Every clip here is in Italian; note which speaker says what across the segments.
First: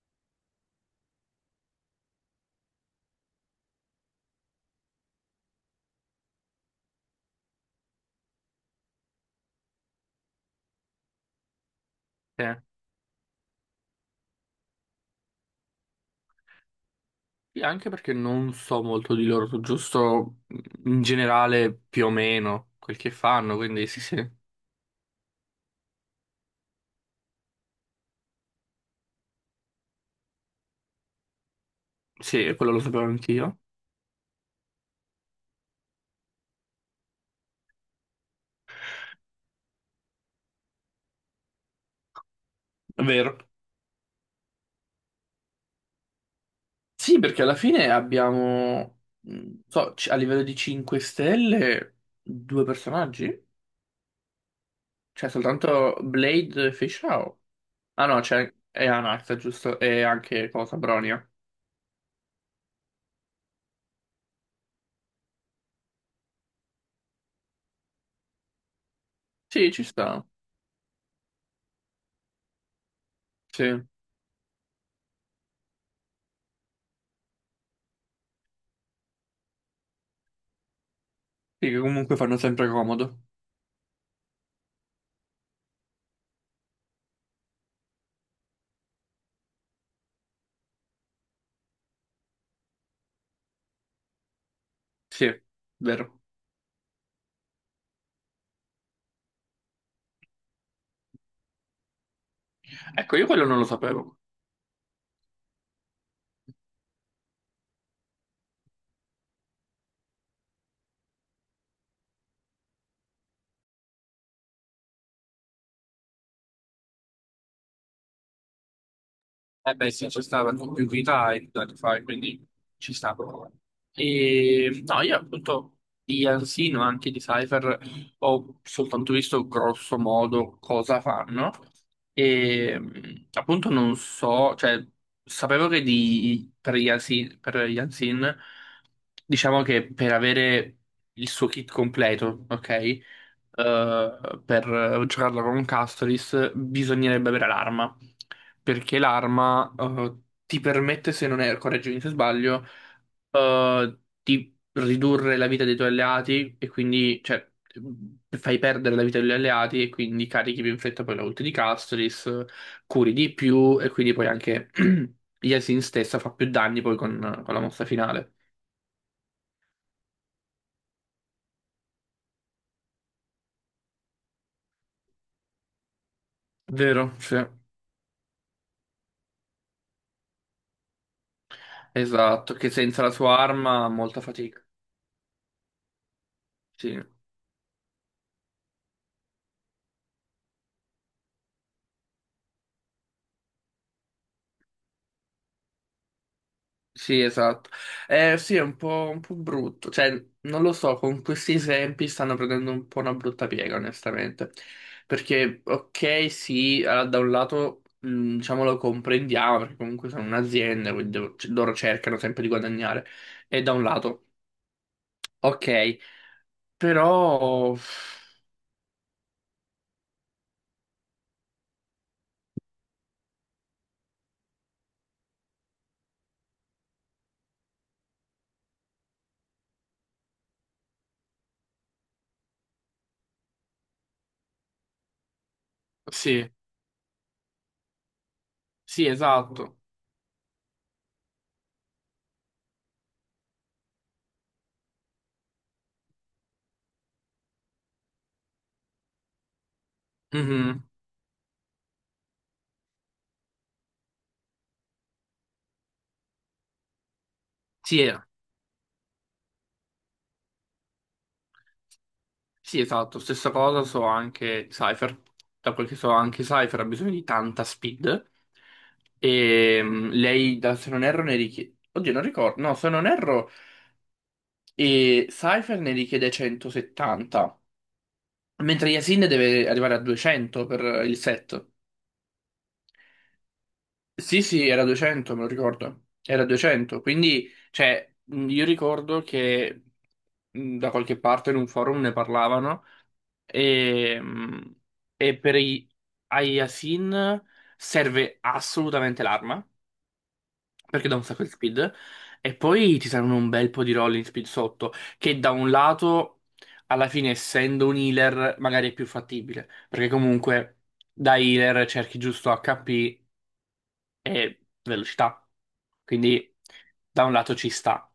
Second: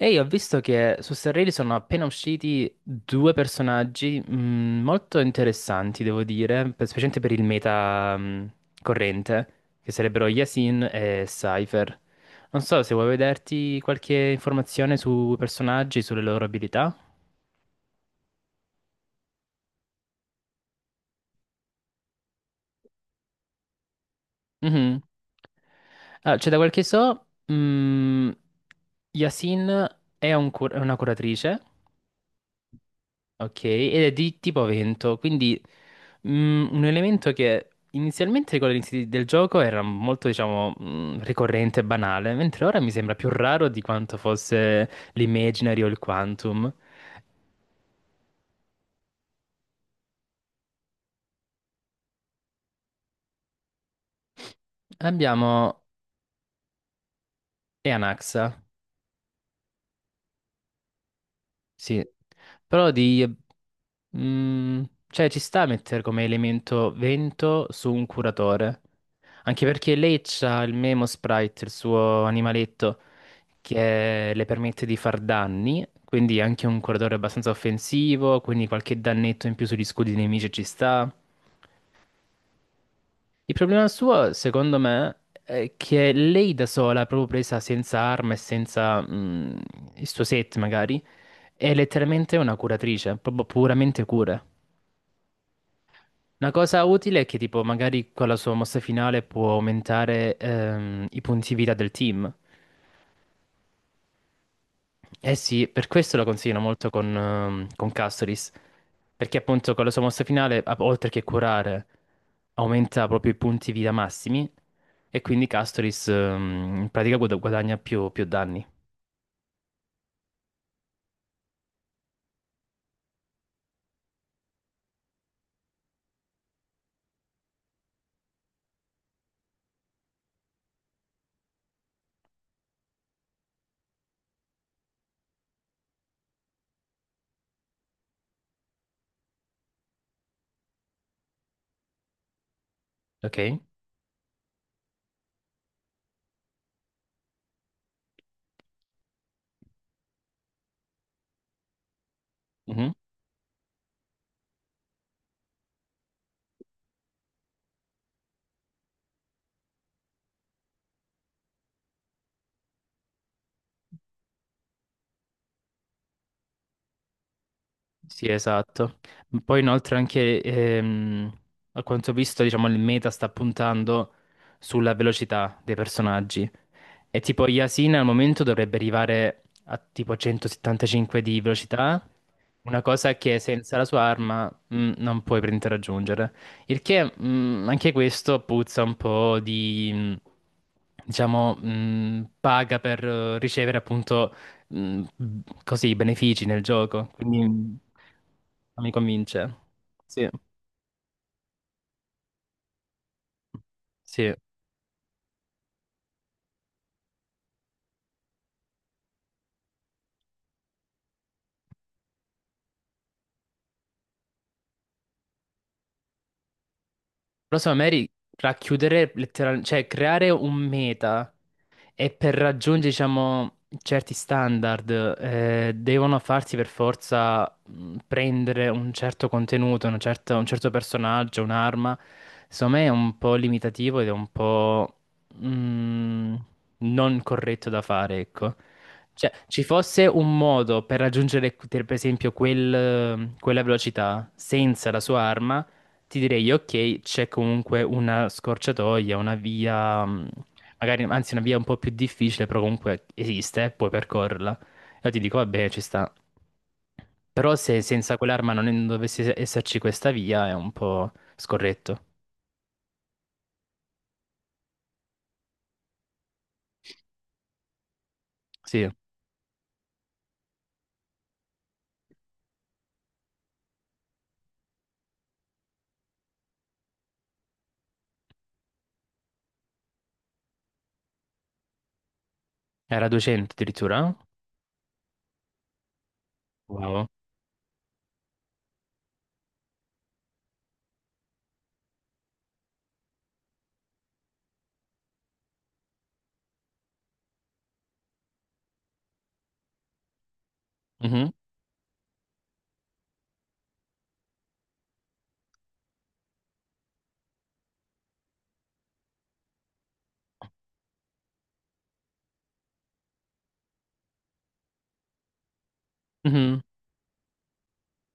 Speaker 1: Ehi, ho visto che su Starrelli sono appena usciti due personaggi molto interessanti, devo dire, specialmente per il meta corrente, che sarebbero Yasin e Cypher.
Speaker 2: Sì,
Speaker 1: Non so se vuoi vederti qualche informazione sui personaggi, sulle loro abilità.
Speaker 2: anche perché non so molto di loro, so giusto in generale più o meno quel che fanno, quindi sì, sì,
Speaker 1: Mhm. Cioè, da quel che so, Yasin è una curatrice.
Speaker 2: sì, quello lo sapevo anch'io.
Speaker 1: Ok, ed è di tipo vento, quindi un elemento che inizialmente con l'inizio del gioco era molto, diciamo, ricorrente e banale, mentre ora mi
Speaker 2: È
Speaker 1: sembra più
Speaker 2: vero.
Speaker 1: raro di quanto fosse l'Imaginary o il Quantum.
Speaker 2: Sì, perché alla fine abbiamo, so, a livello di 5 stelle, due personaggi? Cioè,
Speaker 1: Abbiamo
Speaker 2: soltanto Blade e Fischl. Ah no,
Speaker 1: Eanaxa,
Speaker 2: c'è e Anax, giusto? E anche cosa, Bronia.
Speaker 1: sì, però di... mm, cioè ci sta a mettere come elemento vento su un curatore, anche
Speaker 2: Sì, ci
Speaker 1: perché lei
Speaker 2: sta.
Speaker 1: c'ha il Memo Sprite, il suo animaletto.
Speaker 2: Sì. Sì,
Speaker 1: Che le permette di far danni, quindi anche un corridore abbastanza offensivo, quindi qualche dannetto in più sugli scudi dei nemici ci sta.
Speaker 2: che comunque fanno sempre comodo.
Speaker 1: Il problema suo, secondo me, è che lei da sola, proprio presa senza arma e senza il suo set magari, è letteralmente una curatrice, proprio puramente cura.
Speaker 2: Sì, vero.
Speaker 1: Una cosa utile è che tipo magari con la sua mossa finale può aumentare i punti vita del team.
Speaker 2: Ecco, io quello non lo sapevo.
Speaker 1: Eh sì, per questo lo consiglio molto con Castoris, perché appunto con la sua mossa finale, oltre che curare, aumenta proprio i punti vita massimi e quindi Castoris in pratica guadagna più, più danni,
Speaker 2: Eh beh sì, c'è stata più vita e tanti anni fa, quindi ci sta. E no, io appunto di Ansino, anche di Cypher, ho soltanto visto grosso modo cosa fanno e appunto non so, cioè sapevo che per Yansin, diciamo che per avere il suo kit completo, ok?
Speaker 1: ok?
Speaker 2: Per giocarlo con Castoris bisognerebbe avere l'arma, perché l'arma ti permette, se non erro, correggimi se sbaglio,
Speaker 1: Mhm.
Speaker 2: di ridurre la vita dei tuoi alleati e quindi, cioè, fai perdere la vita degli alleati e quindi carichi più in fretta poi la ult di Castris, curi di più e quindi poi anche Yasin stessa fa più danni poi con la mossa
Speaker 1: Sì,
Speaker 2: finale.
Speaker 1: esatto. Poi inoltre anche, a quanto ho visto, diciamo, il meta sta puntando sulla velocità dei personaggi.
Speaker 2: Vero,
Speaker 1: E
Speaker 2: sì.
Speaker 1: tipo Yasin al momento dovrebbe arrivare a tipo 175 di velocità,
Speaker 2: Esatto, che
Speaker 1: una
Speaker 2: senza la
Speaker 1: cosa
Speaker 2: sua
Speaker 1: che senza la
Speaker 2: arma
Speaker 1: sua
Speaker 2: molta
Speaker 1: arma
Speaker 2: fatica.
Speaker 1: non puoi prendere a raggiungere. Il
Speaker 2: Sì.
Speaker 1: che anche questo puzza un po' di, diciamo, paga per ricevere appunto così benefici nel gioco.
Speaker 2: Sì,
Speaker 1: Quindi
Speaker 2: esatto. Sì, è
Speaker 1: non mi
Speaker 2: un po'
Speaker 1: convince.
Speaker 2: brutto. Cioè,
Speaker 1: Sì,
Speaker 2: non lo so, con questi esempi stanno prendendo un po' una brutta piega,
Speaker 1: sì.
Speaker 2: onestamente. Perché, ok, sì, allora, da un lato, diciamo, lo comprendiamo, perché comunque sono un'azienda, quindi loro cercano sempre di guadagnare. E da un lato, ok,
Speaker 1: Però
Speaker 2: però...
Speaker 1: secondo me racchiudere letteralmente, cioè creare un meta e per raggiungere, diciamo, certi standard devono farsi per forza prendere un certo contenuto, un certo personaggio, un'arma. Secondo me è un po' limitativo ed è un po' mh,
Speaker 2: Sì,
Speaker 1: non corretto da fare, ecco.
Speaker 2: sì,
Speaker 1: Cioè, ci
Speaker 2: esatto.
Speaker 1: fosse un modo per raggiungere, per esempio, quella velocità senza la sua arma ti direi, ok, c'è comunque una scorciatoia, una via,
Speaker 2: Mhm.
Speaker 1: magari, anzi, una via un po' più difficile, però comunque esiste, puoi percorrerla. Io ti dico, vabbè, ci sta. Però se
Speaker 2: Sì,
Speaker 1: senza
Speaker 2: eh.
Speaker 1: quell'arma non dovesse esserci questa via, è un po' scorretto.
Speaker 2: Sì, esatto, stessa cosa so anche Cypher. Da quel che so anche Cypher ha bisogno di tanta speed.
Speaker 1: Sì,
Speaker 2: E lei, se non erro, ne richiede... Oddio, non ricordo. No, se non erro, e Cypher ne richiede 170. Mentre Yasin deve arrivare a 200 per il set.
Speaker 1: era 200 addirittura. Eh?
Speaker 2: Sì, sì, era 200, me lo ricordo. Era 200,
Speaker 1: Wow.
Speaker 2: quindi, cioè, io ricordo che da qualche parte in un forum ne parlavano e, mh, e per i Ayasin serve assolutamente l'arma, perché dà un
Speaker 1: Mhm,
Speaker 2: sacco di speed, e poi ti servono un bel po' di rolling speed sotto, che da un lato, alla fine, essendo un healer, magari è più fattibile, perché comunque da healer cerchi giusto HP e velocità. Quindi
Speaker 1: mhm.
Speaker 2: da un lato ci sta.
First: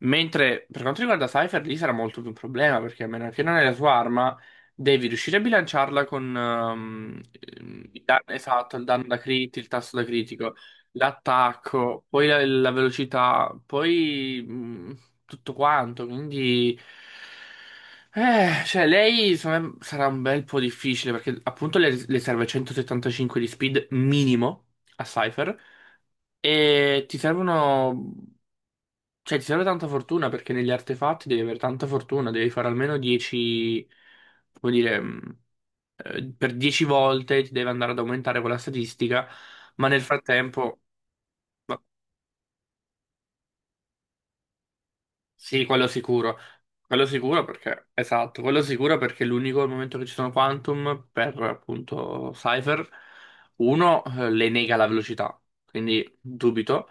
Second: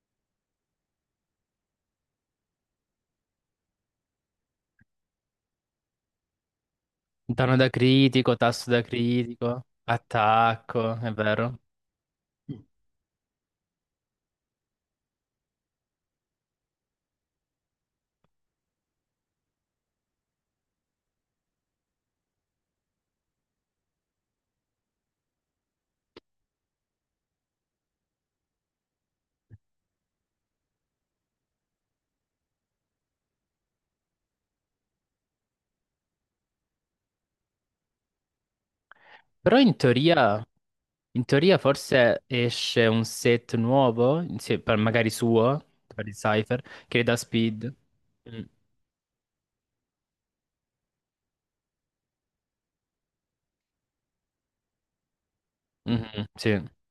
Speaker 2: Mentre per quanto riguarda Cypher, lì sarà molto più un problema perché a meno che non hai la sua arma, devi riuscire a bilanciarla con
Speaker 1: Danno da
Speaker 2: il danno
Speaker 1: critico, tasso
Speaker 2: esatto,
Speaker 1: da
Speaker 2: il danno da crit,
Speaker 1: critico,
Speaker 2: il tasso da critico,
Speaker 1: attacco, è vero.
Speaker 2: l'attacco, poi la velocità, poi tutto quanto, quindi... cioè, lei secondo me, sarà un bel po' difficile perché appunto le serve 175 di speed minimo a Cypher e ti servono... Cioè, ti serve tanta fortuna perché negli artefatti devi avere tanta fortuna, devi fare almeno 10... come dire... per 10 volte ti deve andare ad aumentare quella statistica,
Speaker 1: Però in
Speaker 2: ma nel
Speaker 1: teoria.
Speaker 2: frattempo...
Speaker 1: In teoria forse esce un set nuovo, magari suo,
Speaker 2: Sì, quello
Speaker 1: per il
Speaker 2: sicuro.
Speaker 1: Cypher, che è
Speaker 2: Quello
Speaker 1: da
Speaker 2: sicuro
Speaker 1: Speed.
Speaker 2: perché, esatto,
Speaker 1: Mm.
Speaker 2: quello sicuro perché è l'unico momento che ci sono Quantum per appunto Cypher, uno le nega la velocità, quindi
Speaker 1: Mhm, sì,
Speaker 2: dubito.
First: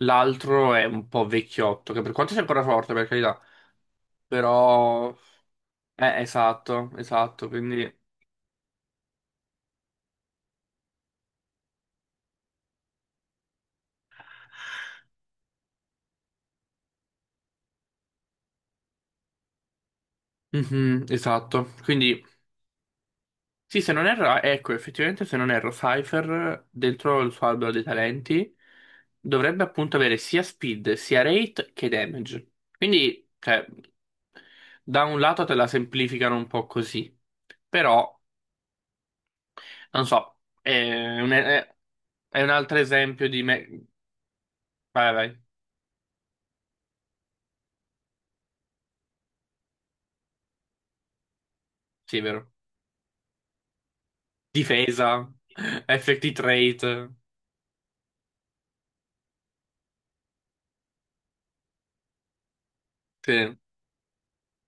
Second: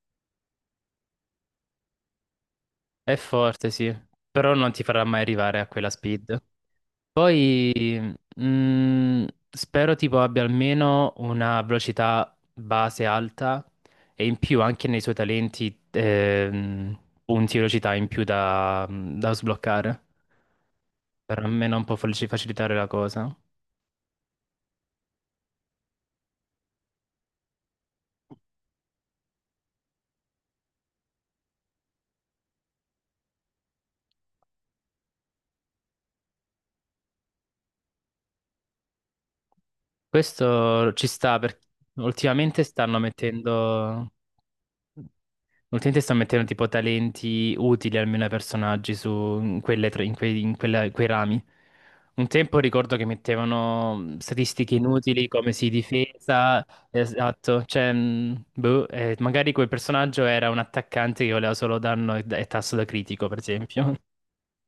Speaker 2: L'altro è un po' vecchiotto, che per quanto sia ancora forte, per
Speaker 1: è
Speaker 2: carità,
Speaker 1: forte, sì, però non ti farà
Speaker 2: però...
Speaker 1: mai arrivare a quella Speed.
Speaker 2: Esatto, esatto, quindi...
Speaker 1: Poi mm, spero tipo abbia almeno una velocità base alta e in più anche nei suoi talenti punti di velocità in più da, da sbloccare,
Speaker 2: Mhm,
Speaker 1: per
Speaker 2: esatto,
Speaker 1: almeno un po'
Speaker 2: quindi
Speaker 1: facilitare la cosa.
Speaker 2: sì, se non erro, ah, ecco, effettivamente se non erro, Cypher dentro il suo albero dei talenti dovrebbe appunto avere sia speed, sia rate che damage. Quindi, cioè, da un lato te la semplificano un po' così, però, non so,
Speaker 1: Questo ci
Speaker 2: è un,
Speaker 1: sta perché
Speaker 2: è un
Speaker 1: ultimamente
Speaker 2: altro
Speaker 1: stanno
Speaker 2: esempio di me...
Speaker 1: mettendo,
Speaker 2: Vai, vai,
Speaker 1: ultimamente stanno mettendo tipo talenti utili almeno ai personaggi su in quelle tre- in quei, in quella- in quei rami.
Speaker 2: sì, è
Speaker 1: Un
Speaker 2: vero.
Speaker 1: tempo ricordo che mettevano statistiche inutili
Speaker 2: Difesa,
Speaker 1: come si
Speaker 2: effective
Speaker 1: difesa,
Speaker 2: rate,
Speaker 1: esatto, cioè, boh, magari quel personaggio era un attaccante che voleva solo danno e tasso da critico, per
Speaker 2: sì.
Speaker 1: esempio.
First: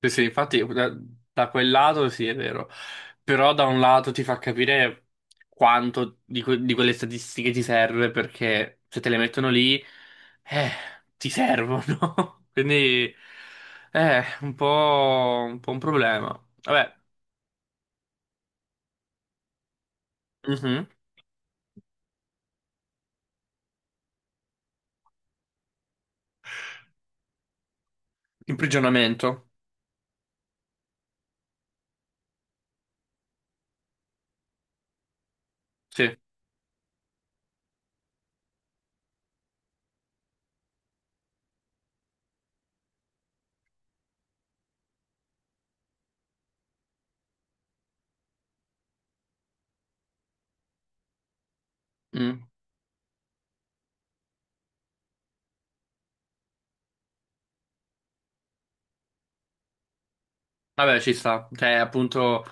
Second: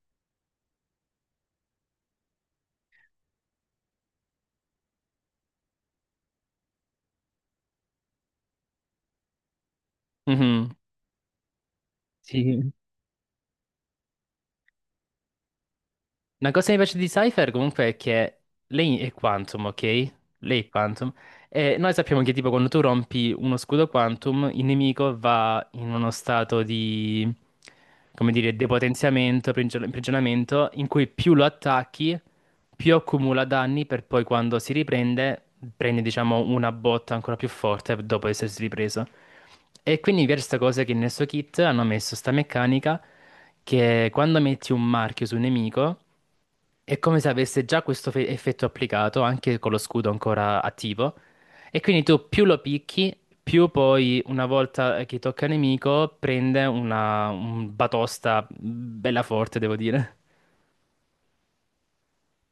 Speaker 2: Sì, sì, infatti da, da quel lato sì, è vero, però da un lato ti fa capire quanto di, di quelle statistiche ti serve perché se te le mettono lì, eh,
Speaker 1: Mhm.
Speaker 2: ti servono.
Speaker 1: Sì.
Speaker 2: Quindi è un po', un po' un problema.
Speaker 1: Una cosa che mi piace
Speaker 2: Vabbè,
Speaker 1: di Cypher comunque è che lei è Quantum, ok? Lei è
Speaker 2: mhm.
Speaker 1: Quantum. E noi sappiamo che tipo quando tu rompi uno scudo Quantum, il nemico va in uno stato di, come dire,
Speaker 2: Imprigionamento,
Speaker 1: depotenziamento, imprigionamento, in cui più lo attacchi, più accumula danni per poi quando si riprende, prende
Speaker 2: sì.
Speaker 1: diciamo una botta ancora più forte dopo essersi ripreso. E quindi mi piace questa cosa che nel suo kit hanno messo sta meccanica che quando metti un marchio su un nemico è come se avesse già questo effetto applicato, anche con lo scudo ancora attivo. E quindi tu
Speaker 2: Mm.
Speaker 1: più lo picchi, più poi, una volta che tocca il nemico, prende una un batosta bella forte, devo dire.
Speaker 2: Vabbè, ci sta. Cioè, appunto,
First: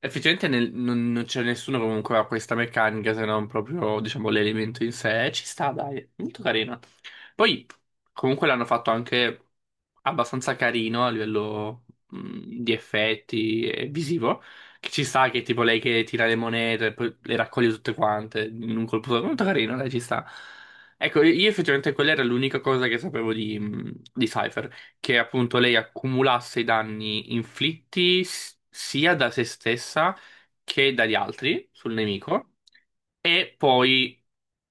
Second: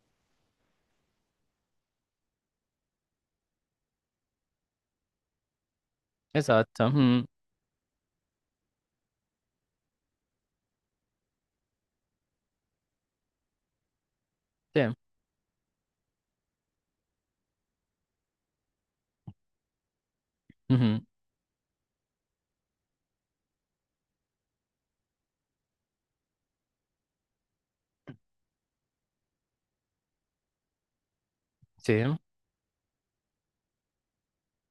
Speaker 2: effettivamente non c'è nessuno comunque che ha questa meccanica se non proprio, diciamo, l'elemento in sé. Ci sta, dai. Molto carina.
Speaker 1: Esatto. Mhm,
Speaker 2: Poi, comunque l'hanno fatto anche abbastanza carino a livello di effetti e visivo.
Speaker 1: sì.
Speaker 2: Che ci sta che tipo lei che tira le monete e poi le raccoglie tutte quante in un colpo solo. Molto carino, dai, ci sta.
Speaker 1: Mhm,
Speaker 2: Ecco, io effettivamente quella era l'unica cosa che sapevo di Cypher, che appunto lei accumulasse i danni inflitti sia da se stessa che dagli altri sul
Speaker 1: sì.
Speaker 2: nemico, e poi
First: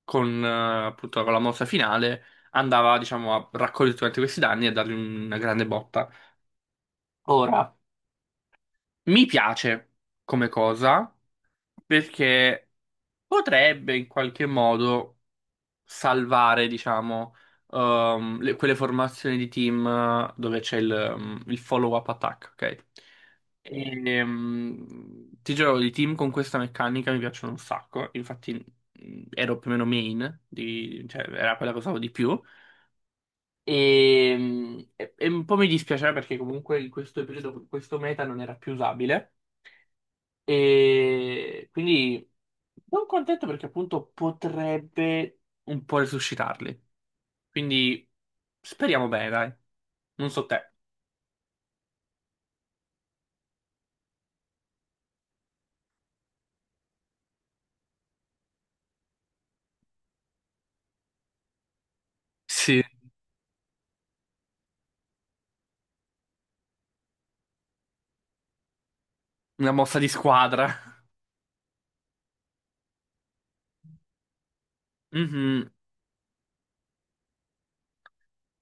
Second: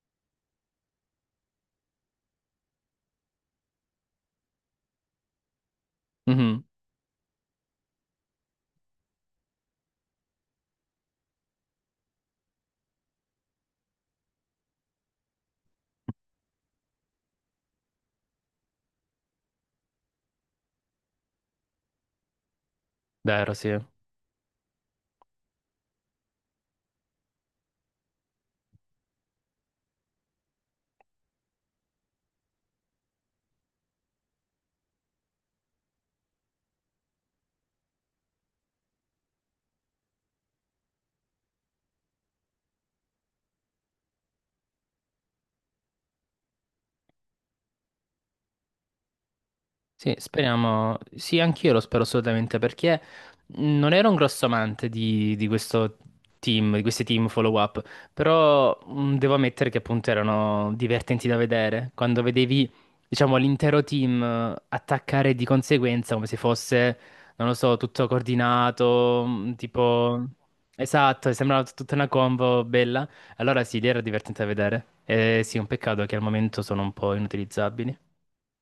Speaker 2: con appunto con la mossa finale andava diciamo a raccogliere tutti questi danni e dargli una grande botta.
Speaker 1: Mhm,
Speaker 2: Ora, mi piace come cosa perché potrebbe in qualche modo salvare, diciamo, quelle formazioni di team, dove c'è il follow-up attack, ok?
Speaker 1: vero, sì.
Speaker 2: E, ti giuro, i team con questa meccanica mi piacciono un sacco, infatti ero più o meno main, cioè era quella che usavo di più. E, e un po' mi dispiaceva perché comunque in questo periodo questo meta non era più usabile e quindi non contento perché appunto potrebbe un po' resuscitarli. Quindi speriamo bene, dai.
Speaker 1: Sì,
Speaker 2: Non so te.
Speaker 1: speriamo. Sì, anch'io lo spero assolutamente perché non ero un grosso amante di questo team, di questi team follow-up, però devo ammettere che appunto erano divertenti da vedere. Quando vedevi,
Speaker 2: Sì,
Speaker 1: diciamo, l'intero team attaccare di conseguenza come se fosse, non lo so, tutto coordinato,
Speaker 2: una mossa di
Speaker 1: tipo...
Speaker 2: squadra.
Speaker 1: Esatto, sembrava tutta una combo bella. Allora sì, lì era divertente da vedere. Sì, un
Speaker 2: Mhm.
Speaker 1: peccato che al momento sono un po' inutilizzabili.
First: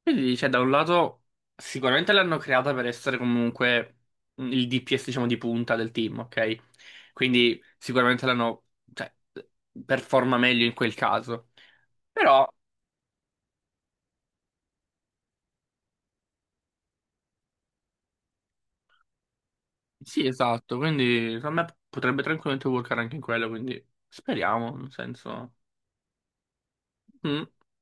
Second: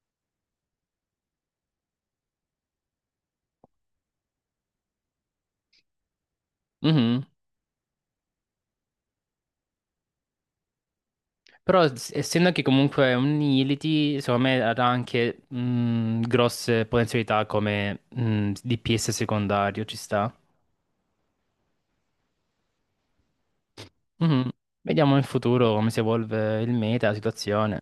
Speaker 2: Quindi, cioè, da un lato, sicuramente l'hanno creata per essere comunque il DPS, diciamo, di punta del team, ok?
Speaker 1: Mhm.
Speaker 2: Quindi sicuramente l'hanno, cioè, performa meglio in quel caso.
Speaker 1: Però
Speaker 2: Però,
Speaker 1: essendo che comunque è un Unity, secondo me ha anche grosse potenzialità come DPS secondario, ci
Speaker 2: sì,
Speaker 1: sta.
Speaker 2: esatto, quindi secondo me potrebbe tranquillamente workare anche in quello, quindi
Speaker 1: Mhm.
Speaker 2: speriamo, nel
Speaker 1: Vediamo in
Speaker 2: senso...
Speaker 1: futuro come si evolve il meta, la
Speaker 2: Mm.
Speaker 1: situazione.